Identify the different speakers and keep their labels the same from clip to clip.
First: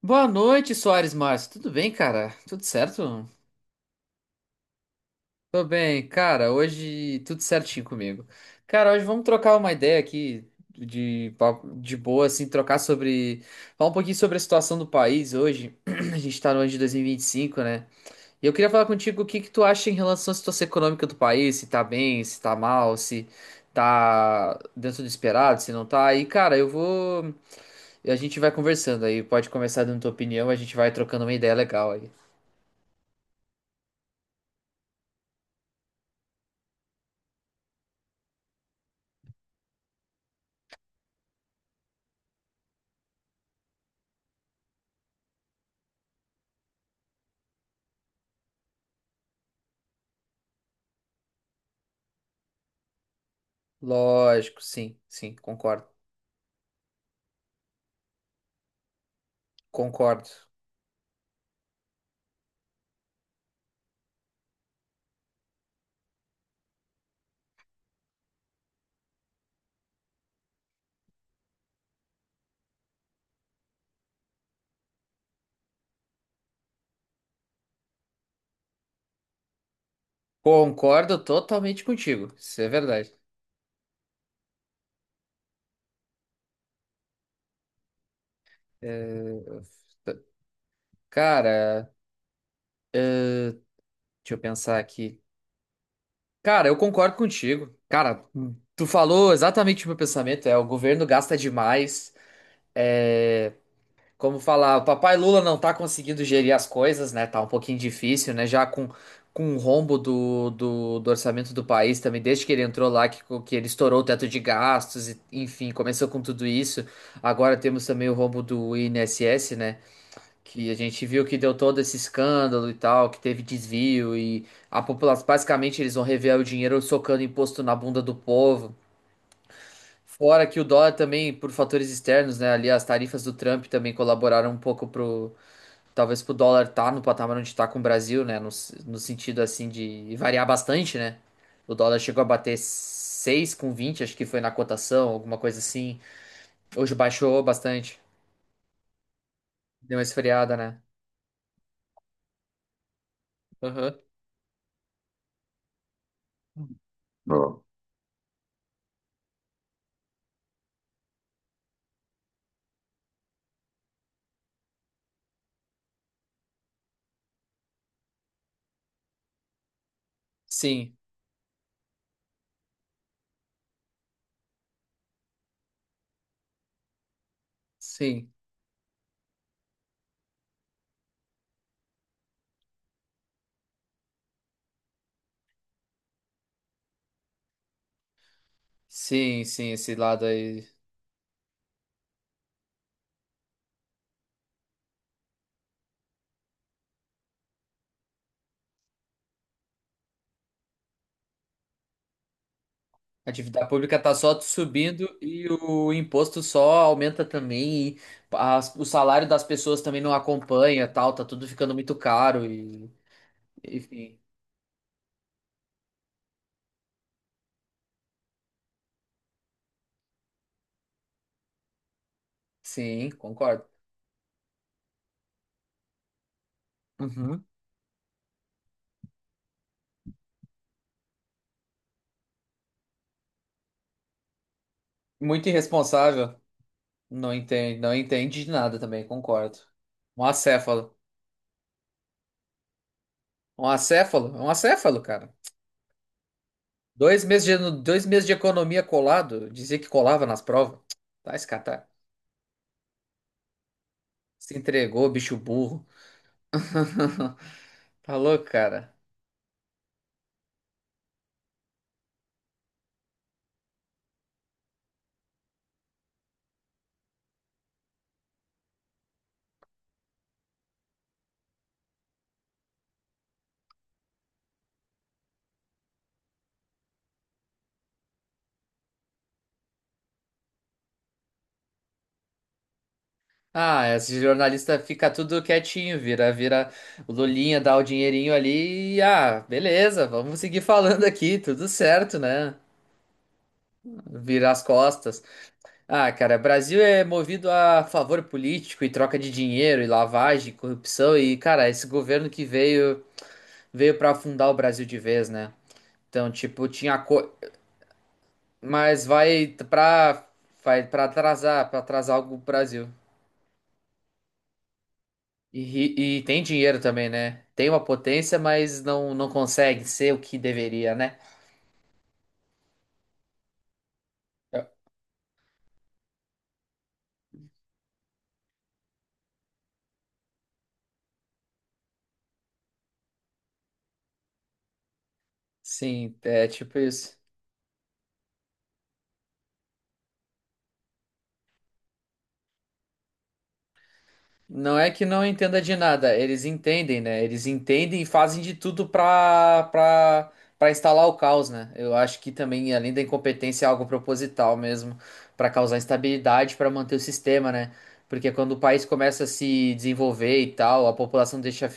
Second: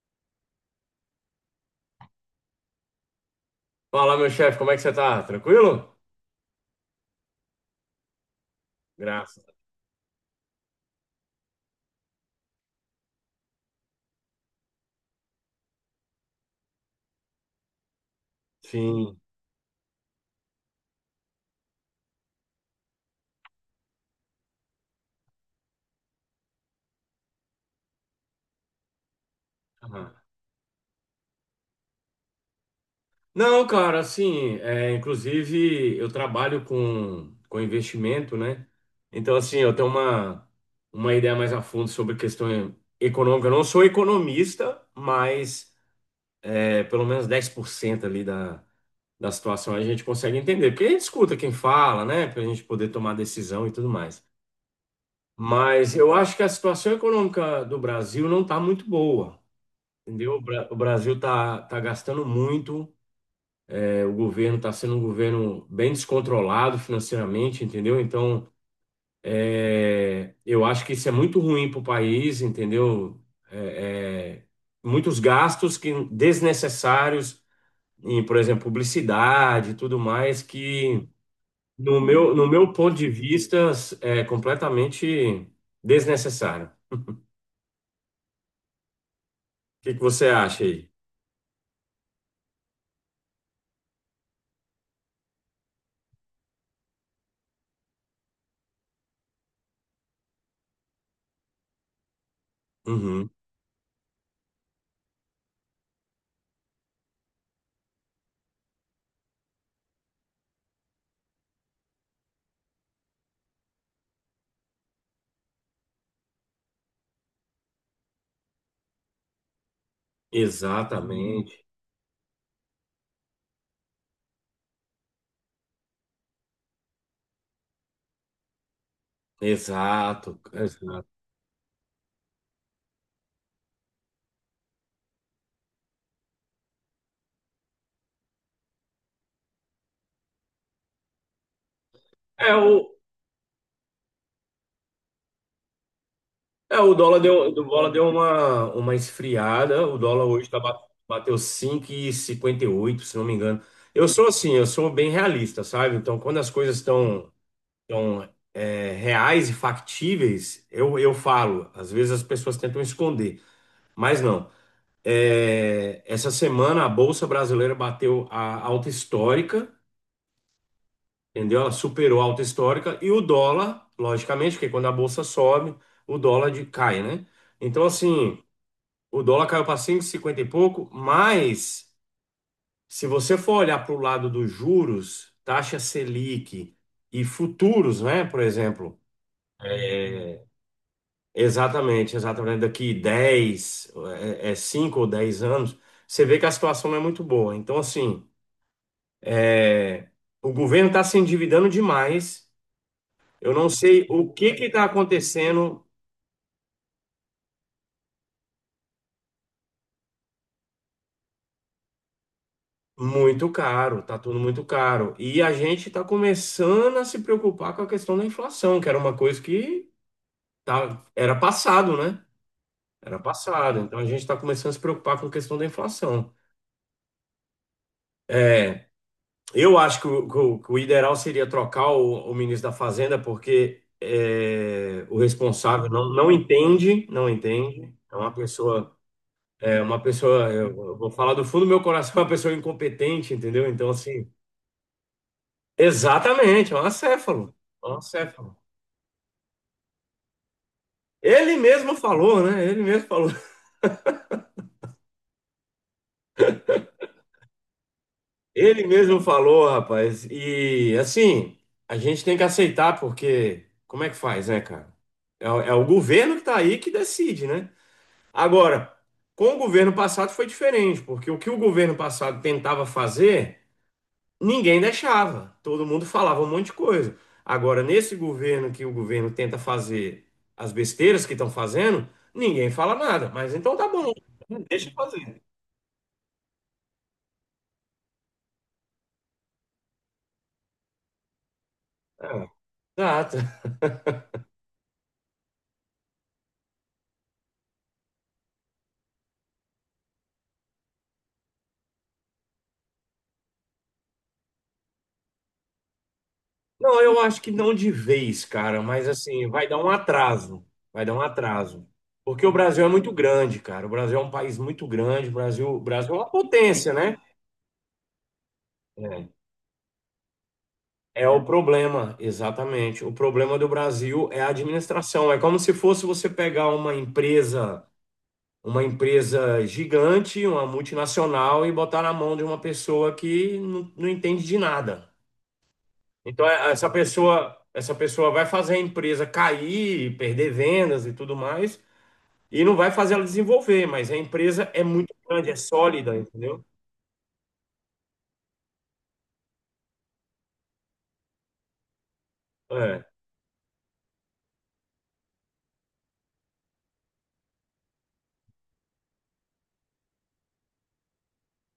Speaker 1: Boa noite, Soares Márcio. Tudo bem, cara? Tudo certo?
Speaker 2: Fala, meu chefe, como é que você tá?
Speaker 1: Tô
Speaker 2: Tranquilo?
Speaker 1: bem, cara. Hoje tudo certinho comigo. Cara, hoje vamos
Speaker 2: Graças.
Speaker 1: trocar uma ideia aqui de, de boa, assim, trocar sobre. Falar um pouquinho sobre a situação do país hoje. A gente tá no ano de dois mil e vinte e cinco, né? E eu queria falar
Speaker 2: Sim.
Speaker 1: contigo o que que tu acha em relação à situação econômica do país, se tá bem, se tá mal, se tá dentro do esperado, se não tá. E, cara, eu vou. A gente vai conversando aí. Pode começar dando tua
Speaker 2: Aham.
Speaker 1: opinião, a gente vai trocando uma ideia legal aí.
Speaker 2: Não, cara, assim, é, inclusive eu trabalho com investimento, né? Então, assim, eu tenho uma ideia mais a fundo sobre questão econômica. Eu não sou economista, mas pelo menos 10% ali da situação a gente consegue entender. Porque a gente escuta quem fala, né? Pra gente poder tomar decisão e tudo mais.
Speaker 1: Lógico, sim, sim, concordo.
Speaker 2: Mas eu acho que a situação econômica do Brasil não está muito boa.
Speaker 1: Concordo.
Speaker 2: Entendeu? O Brasil está tá gastando muito, o governo está sendo um governo bem descontrolado financeiramente, entendeu? Então, eu acho que isso é muito ruim para o país, entendeu? É, é, muitos gastos que desnecessários em, por exemplo, publicidade e tudo mais, que
Speaker 1: Concordo totalmente contigo.
Speaker 2: no
Speaker 1: Isso é
Speaker 2: meu ponto de
Speaker 1: verdade.
Speaker 2: vista é completamente desnecessário. O
Speaker 1: É,
Speaker 2: que que você acha aí?
Speaker 1: cara, deixa eu pensar aqui. Cara, eu concordo contigo. Cara, tu falou exatamente o meu pensamento. É, o governo gasta demais.
Speaker 2: Uhum.
Speaker 1: é, Como falar, o papai Lula não tá conseguindo gerir as coisas, né? Tá um pouquinho difícil, né? Já com o rombo do orçamento do país também, desde que ele entrou lá, que ele estourou o teto de gastos, e, enfim, começou com tudo isso. Agora temos também o rombo do INSS, né? Que a gente viu que deu
Speaker 2: Exatamente,
Speaker 1: todo esse escândalo e tal, que teve desvio e a população, basicamente, eles vão rever o dinheiro socando imposto na bunda do povo.
Speaker 2: exato,
Speaker 1: Fora que o dólar
Speaker 2: exato.
Speaker 1: também, por fatores externos, né? Ali as tarifas do Trump também colaboraram um pouco para talvez pro dólar tá no patamar onde tá com o Brasil, né? No, no sentido assim de variar bastante, né? O dólar chegou a
Speaker 2: É,
Speaker 1: bater
Speaker 2: o,
Speaker 1: seis com vinte, acho que foi na cotação, alguma coisa assim. Hoje
Speaker 2: o dólar
Speaker 1: baixou
Speaker 2: o dólar
Speaker 1: bastante.
Speaker 2: deu uma esfriada.
Speaker 1: Deu
Speaker 2: O
Speaker 1: uma
Speaker 2: dólar hoje
Speaker 1: esfriada, né?
Speaker 2: bateu cinco e cinquenta e oito se não me engano.
Speaker 1: Aham.
Speaker 2: Eu sou assim, eu sou bem realista, sabe? Então, quando as coisas estão reais e factíveis, eu falo. Às vezes as pessoas tentam esconder, mas não. É, essa semana a Bolsa Brasileira bateu a alta histórica.
Speaker 1: Sim,
Speaker 2: Entendeu? Ela superou a alta histórica e o dólar, logicamente, porque quando a bolsa sobe, cai, né? Então,
Speaker 1: sim,
Speaker 2: assim, o dólar caiu para cinco e cinquenta e pouco, mas se você for olhar para o lado dos juros, taxa Selic e futuros, né? Por exemplo,
Speaker 1: sim, sim, esse lado
Speaker 2: é,
Speaker 1: aí.
Speaker 2: exatamente, exatamente, daqui 10, é, é 5 ou 10 anos, você vê que a situação não é muito boa. Então, assim, é, o governo está se endividando demais.
Speaker 1: A
Speaker 2: Eu
Speaker 1: dívida
Speaker 2: não
Speaker 1: pública
Speaker 2: sei
Speaker 1: tá
Speaker 2: o
Speaker 1: só
Speaker 2: que que está
Speaker 1: subindo e
Speaker 2: acontecendo.
Speaker 1: o imposto só aumenta também. E o salário das pessoas também não acompanha, tal, tá tudo ficando muito caro e,
Speaker 2: Muito caro, tá
Speaker 1: enfim.
Speaker 2: tudo muito caro. E a gente está começando a se preocupar com a questão da inflação, que era uma coisa que tá, era passado, né?
Speaker 1: Sim,
Speaker 2: Era
Speaker 1: concordo.
Speaker 2: passado. Então a gente está começando a se preocupar com a questão da inflação.
Speaker 1: Uhum.
Speaker 2: É, eu acho que o ideal seria trocar o ministro da Fazenda, porque é, o
Speaker 1: Muito
Speaker 2: responsável não
Speaker 1: irresponsável.
Speaker 2: entende, não
Speaker 1: Não entende, não
Speaker 2: entende. É uma
Speaker 1: entende de nada
Speaker 2: pessoa.
Speaker 1: também, concordo.
Speaker 2: É uma
Speaker 1: Um
Speaker 2: pessoa,
Speaker 1: acéfalo.
Speaker 2: eu vou falar do fundo do meu coração, uma pessoa incompetente,
Speaker 1: Um
Speaker 2: entendeu? Então,
Speaker 1: acéfalo?
Speaker 2: assim,
Speaker 1: Um acéfalo, cara.
Speaker 2: exatamente, é um acéfalo, é um
Speaker 1: Dois meses de
Speaker 2: acéfalo.
Speaker 1: economia colado, dizia que colava nas provas. Tá,
Speaker 2: Ele mesmo falou, né? Ele mesmo falou.
Speaker 1: se entregou, bicho burro. Tá louco,
Speaker 2: Ele
Speaker 1: cara.
Speaker 2: mesmo falou, rapaz. E, assim, a gente tem que aceitar, porque como é que faz, né, cara? É o governo que tá aí que decide, né? Agora, com o governo passado foi diferente, porque o que o governo passado tentava fazer. Ninguém deixava, todo mundo falava um monte de coisa. Agora, nesse governo que o governo tenta fazer as besteiras que estão fazendo, ninguém fala nada. Mas então
Speaker 1: Ah,
Speaker 2: tá bom,
Speaker 1: esse jornalista
Speaker 2: deixa eu
Speaker 1: fica
Speaker 2: fazer.
Speaker 1: tudo quietinho, vira o Lulinha, dá o dinheirinho ali e ah, beleza, vamos seguir falando aqui, tudo certo,
Speaker 2: É,
Speaker 1: né?
Speaker 2: exato.
Speaker 1: Vira as costas. Ah, cara, Brasil é movido a favor político e troca de dinheiro e lavagem, corrupção e, cara, esse governo que veio para afundar o Brasil de vez, né? Então, tipo, tinha
Speaker 2: Não, eu
Speaker 1: co...
Speaker 2: acho que não de vez, cara,
Speaker 1: mas
Speaker 2: mas
Speaker 1: vai
Speaker 2: assim, vai dar um
Speaker 1: pra
Speaker 2: atraso.
Speaker 1: vai
Speaker 2: Vai dar um
Speaker 1: para
Speaker 2: atraso.
Speaker 1: atrasar algo o
Speaker 2: Porque o Brasil
Speaker 1: Brasil.
Speaker 2: é muito grande, cara. O Brasil é um país muito grande. O Brasil é
Speaker 1: E
Speaker 2: uma
Speaker 1: tem dinheiro
Speaker 2: potência,
Speaker 1: também,
Speaker 2: né?
Speaker 1: né? Tem uma potência, mas não
Speaker 2: É.
Speaker 1: consegue ser o que deveria, né?
Speaker 2: É o problema, exatamente. O problema do Brasil é a administração. É como se fosse você pegar uma empresa gigante, uma multinacional e botar na mão de uma pessoa que não entende de nada.
Speaker 1: Sim, é
Speaker 2: Então
Speaker 1: tipo isso.
Speaker 2: essa pessoa vai fazer a empresa cair, perder vendas e tudo mais, e não vai fazer ela desenvolver, mas a empresa
Speaker 1: Não
Speaker 2: é
Speaker 1: é que
Speaker 2: muito
Speaker 1: não
Speaker 2: grande, é
Speaker 1: entenda de nada,
Speaker 2: sólida,
Speaker 1: eles
Speaker 2: entendeu?
Speaker 1: entendem, né? Eles entendem e fazem de tudo pra instalar o caos, né? Eu acho que também, além da
Speaker 2: É,
Speaker 1: incompetência, é algo proposital mesmo, pra causar instabilidade, pra manter o sistema, né? Porque quando o país começa a se desenvolver e tal, a população deixa,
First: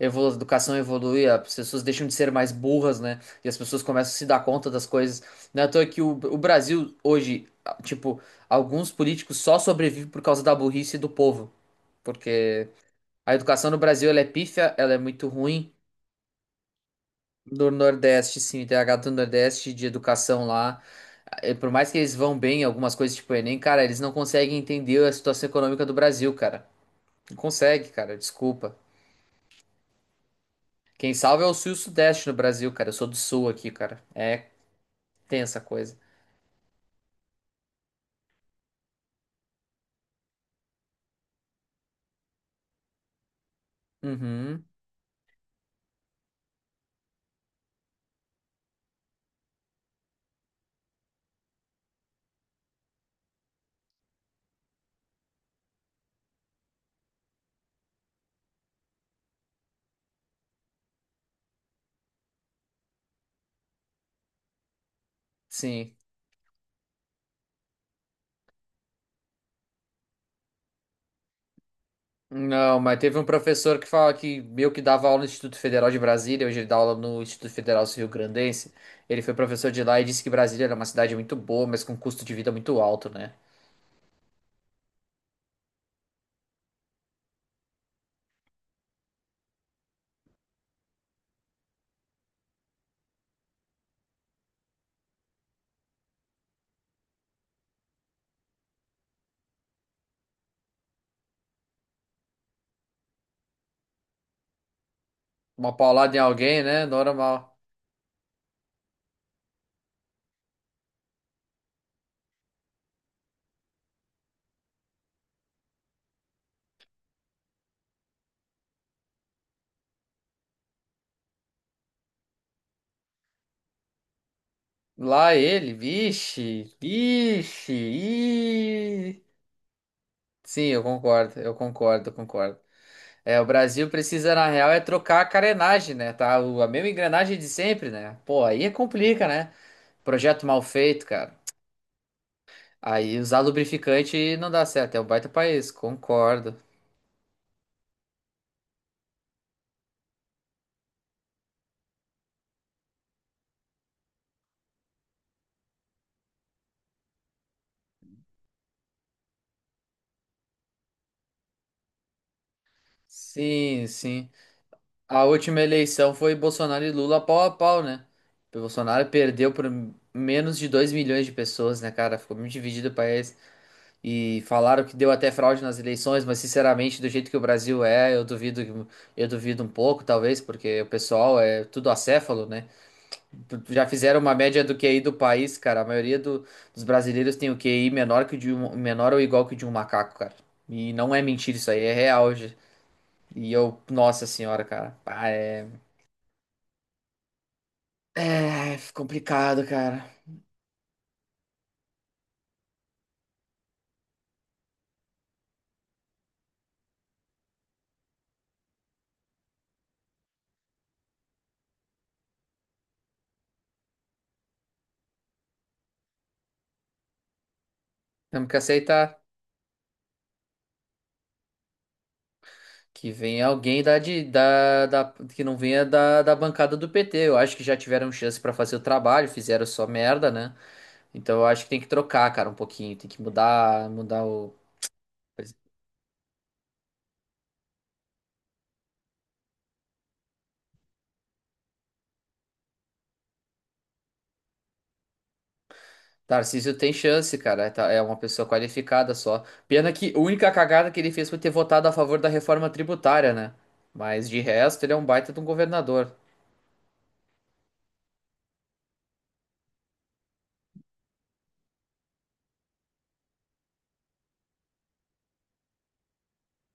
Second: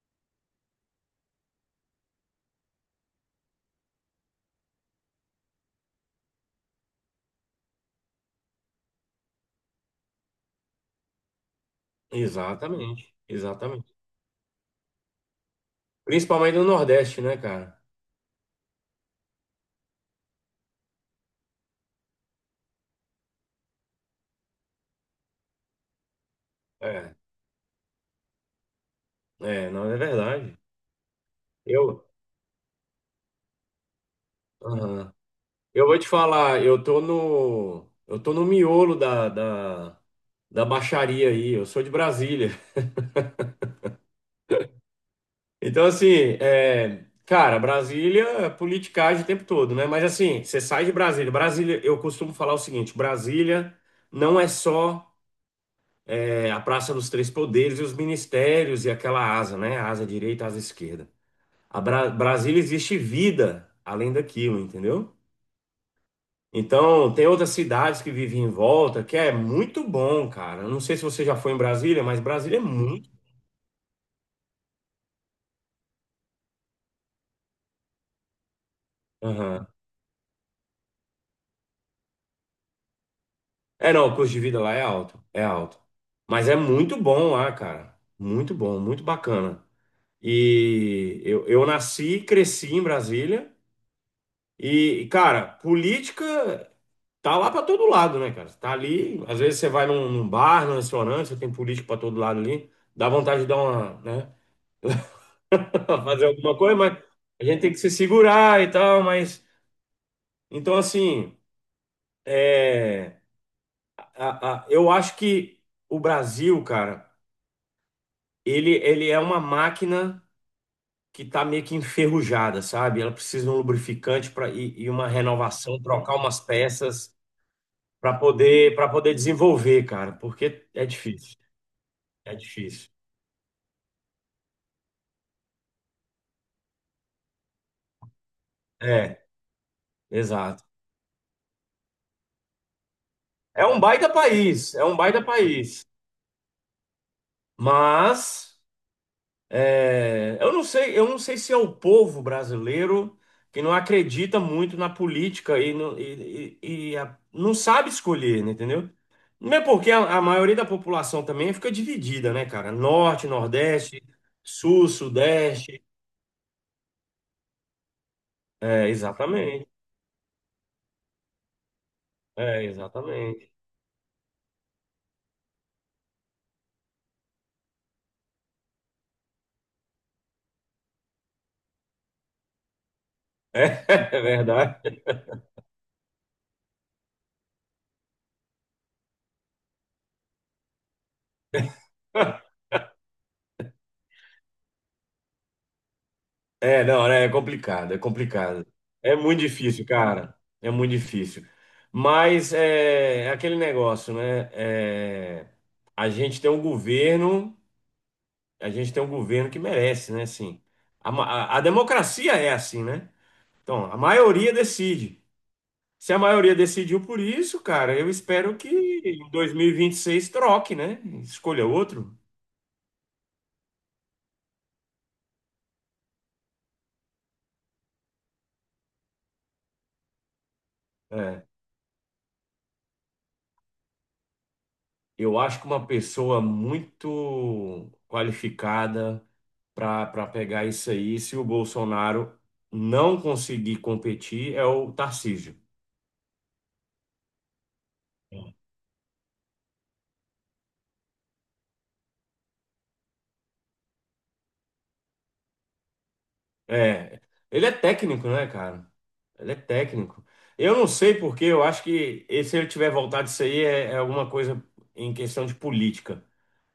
Speaker 1: a educação evolui, as pessoas deixam de ser mais burras, né? E as pessoas começam a se dar conta das coisas. Não é à toa que o Brasil hoje, tipo, alguns políticos só sobrevivem por causa da burrice do povo porque
Speaker 2: exatamente,
Speaker 1: a educação no
Speaker 2: exatamente.
Speaker 1: Brasil ela é pífia, ela é muito ruim.
Speaker 2: Principalmente no Nordeste, né,
Speaker 1: Do
Speaker 2: cara?
Speaker 1: Nordeste, sim, tem a gata do Nordeste de educação lá. Eh, por mais que eles vão bem em algumas coisas tipo o Enem, cara, eles não conseguem entender a situação econômica do Brasil, cara.
Speaker 2: É.
Speaker 1: Não consegue, cara, desculpa.
Speaker 2: É, não, é verdade.
Speaker 1: Quem salva é o Sul e o
Speaker 2: Eu,
Speaker 1: Sudeste no Brasil, cara. Eu sou do Sul aqui, cara. É
Speaker 2: aham.
Speaker 1: tensa a
Speaker 2: Eu
Speaker 1: coisa.
Speaker 2: vou te falar, eu tô no miolo da baixaria aí, eu sou de Brasília.
Speaker 1: Uhum,
Speaker 2: Então, assim, é, cara, Brasília é politicagem o tempo todo, né? Mas, assim, você sai de Brasília. Brasília, eu costumo falar o seguinte: Brasília não é só a Praça dos Três Poderes e os ministérios e aquela asa, né? Asa direita, asa esquerda. Brasília existe vida além daquilo, entendeu?
Speaker 1: sim.
Speaker 2: Então, tem outras cidades que vivem em volta, que é muito bom, cara. Eu não sei se você já foi em Brasília, mas Brasília é
Speaker 1: Não, mas
Speaker 2: muito.
Speaker 1: teve um professor que fala que meio que dava aula no Instituto Federal de Brasília, hoje ele dá aula no Instituto Federal Rio-Grandense. Ele foi
Speaker 2: Aham.
Speaker 1: professor de lá e disse que Brasília era uma cidade muito boa, mas com custo de vida muito alto, né?
Speaker 2: É, não, o custo de vida lá é alto, é alto. Mas é muito bom lá, cara. Muito bom, muito bacana. E eu nasci e cresci em Brasília. E, cara, política tá lá pra todo lado, né, cara? Tá ali, às vezes você vai num bar, num restaurante, você tem político pra todo lado ali. Dá vontade de dar uma, né?
Speaker 1: Uma paulada em
Speaker 2: fazer alguma
Speaker 1: alguém,
Speaker 2: coisa,
Speaker 1: né?
Speaker 2: mas a
Speaker 1: Normal.
Speaker 2: gente tem que se segurar e tal, mas então assim, é, eu acho que o Brasil, cara, ele é uma máquina que tá meio que enferrujada, sabe? Ela precisa de um lubrificante para e uma
Speaker 1: Lá ele,
Speaker 2: renovação, trocar umas
Speaker 1: vixe,
Speaker 2: peças
Speaker 1: vixe,
Speaker 2: para poder
Speaker 1: ih.
Speaker 2: desenvolver, cara,
Speaker 1: Sim,
Speaker 2: porque
Speaker 1: eu
Speaker 2: é difícil,
Speaker 1: concordo, eu concordo, eu
Speaker 2: é
Speaker 1: concordo.
Speaker 2: difícil.
Speaker 1: É, o Brasil precisa, na real, é trocar a carenagem, né? Tá? A mesma engrenagem de sempre, né? Pô, aí
Speaker 2: É,
Speaker 1: complica, né? Projeto mal
Speaker 2: exato.
Speaker 1: feito, cara. Aí usar
Speaker 2: É um baita
Speaker 1: lubrificante não dá
Speaker 2: país, é
Speaker 1: certo,
Speaker 2: um
Speaker 1: é um
Speaker 2: baita
Speaker 1: baita país,
Speaker 2: país,
Speaker 1: concordo.
Speaker 2: mas é. Eu não sei, eu não sei se é o povo brasileiro que não acredita muito na política e não sabe escolher, né, entendeu? Não é porque a maioria da população também fica dividida, né, cara? Norte,
Speaker 1: Sim,
Speaker 2: Nordeste,
Speaker 1: sim.
Speaker 2: Sul,
Speaker 1: A última
Speaker 2: Sudeste.
Speaker 1: eleição foi Bolsonaro e Lula pau a pau, né? O
Speaker 2: É,
Speaker 1: Bolsonaro perdeu por
Speaker 2: exatamente.
Speaker 1: menos de 2 milhões de pessoas, né, cara? Ficou muito
Speaker 2: É,
Speaker 1: dividido o país.
Speaker 2: exatamente.
Speaker 1: E falaram que deu até fraude nas eleições, mas sinceramente, do jeito que o Brasil é, eu duvido um pouco, talvez, porque o pessoal é tudo acéfalo, né?
Speaker 2: É,
Speaker 1: Já fizeram
Speaker 2: é
Speaker 1: uma média do QI
Speaker 2: verdade.
Speaker 1: do país, cara. Dos brasileiros tem o QI menor que menor ou igual que o de um macaco, cara. E não é mentira isso aí, é real. Gente. E eu, nossa senhora, cara. Ah, é,
Speaker 2: É, não, né, é complicado, é complicado.
Speaker 1: é
Speaker 2: É muito
Speaker 1: complicado,
Speaker 2: difícil,
Speaker 1: cara.
Speaker 2: cara. É muito difícil. Mas é, é aquele negócio, né? É, a gente tem um governo, a gente tem um governo que merece, né? Assim, a democracia é assim, né? Então, a maioria decide. Se a maioria decidiu por isso, cara, eu
Speaker 1: Temos que
Speaker 2: espero que
Speaker 1: aceitar
Speaker 2: em 2026 troque, né? Escolha outro.
Speaker 1: que venha alguém da, de, da, da- que não venha da bancada do PT. Eu acho que já tiveram chance pra fazer o trabalho, fizeram só merda, né? Então
Speaker 2: É.
Speaker 1: eu acho que tem que trocar, cara, um pouquinho. Tem que mudar, mudar o
Speaker 2: Eu acho que uma pessoa muito qualificada para pegar isso aí, se o Bolsonaro não conseguir competir, é o Tarcísio.
Speaker 1: Tarcísio tem chance, cara. É, é uma pessoa qualificada só. Pena que a única cagada que ele fez foi ter votado a favor da reforma tributária, né? Mas de resto, ele é um baita de um governador.
Speaker 2: É, ele é técnico, né, cara? Ele é técnico. Eu não sei porque, eu acho que e se ele tiver voltado isso aí é, é alguma coisa em questão de política.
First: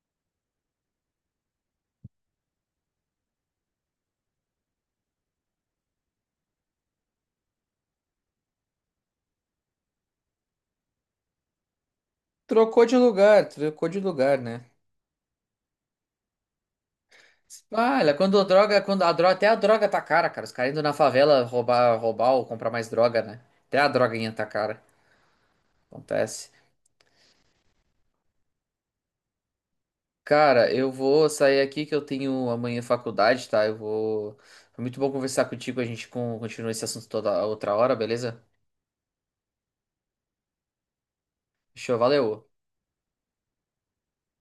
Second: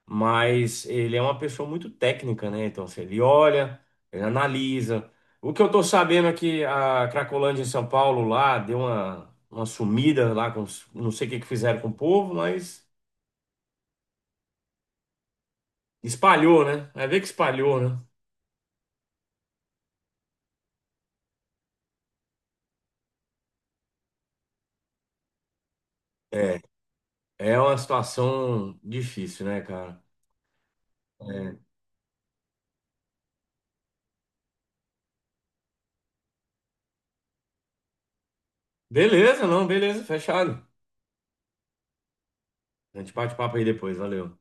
Speaker 2: Mas ele é uma pessoa muito técnica, né? Então, assim, ele olha, ele analisa. O que eu tô sabendo é que a Cracolândia em São Paulo lá deu uma sumida lá com os- não sei o que que fizeram com o povo, mas
Speaker 1: Trocou de lugar, né?
Speaker 2: espalhou, né? Vai ver que espalhou, né?
Speaker 1: Ah, olha, quando a droga, até a droga tá cara, cara. Os caras indo na favela roubar, roubar ou comprar mais droga, né? Até a droguinha tá cara. Acontece.
Speaker 2: É, é uma situação difícil, né, cara?
Speaker 1: Cara, eu vou sair
Speaker 2: É.
Speaker 1: aqui que eu tenho amanhã faculdade, tá? Eu vou. Foi muito bom conversar contigo. A gente continua esse assunto toda outra hora, beleza?
Speaker 2: Beleza, não, beleza, fechado.
Speaker 1: Show, valeu.
Speaker 2: A gente bate papo aí depois, valeu.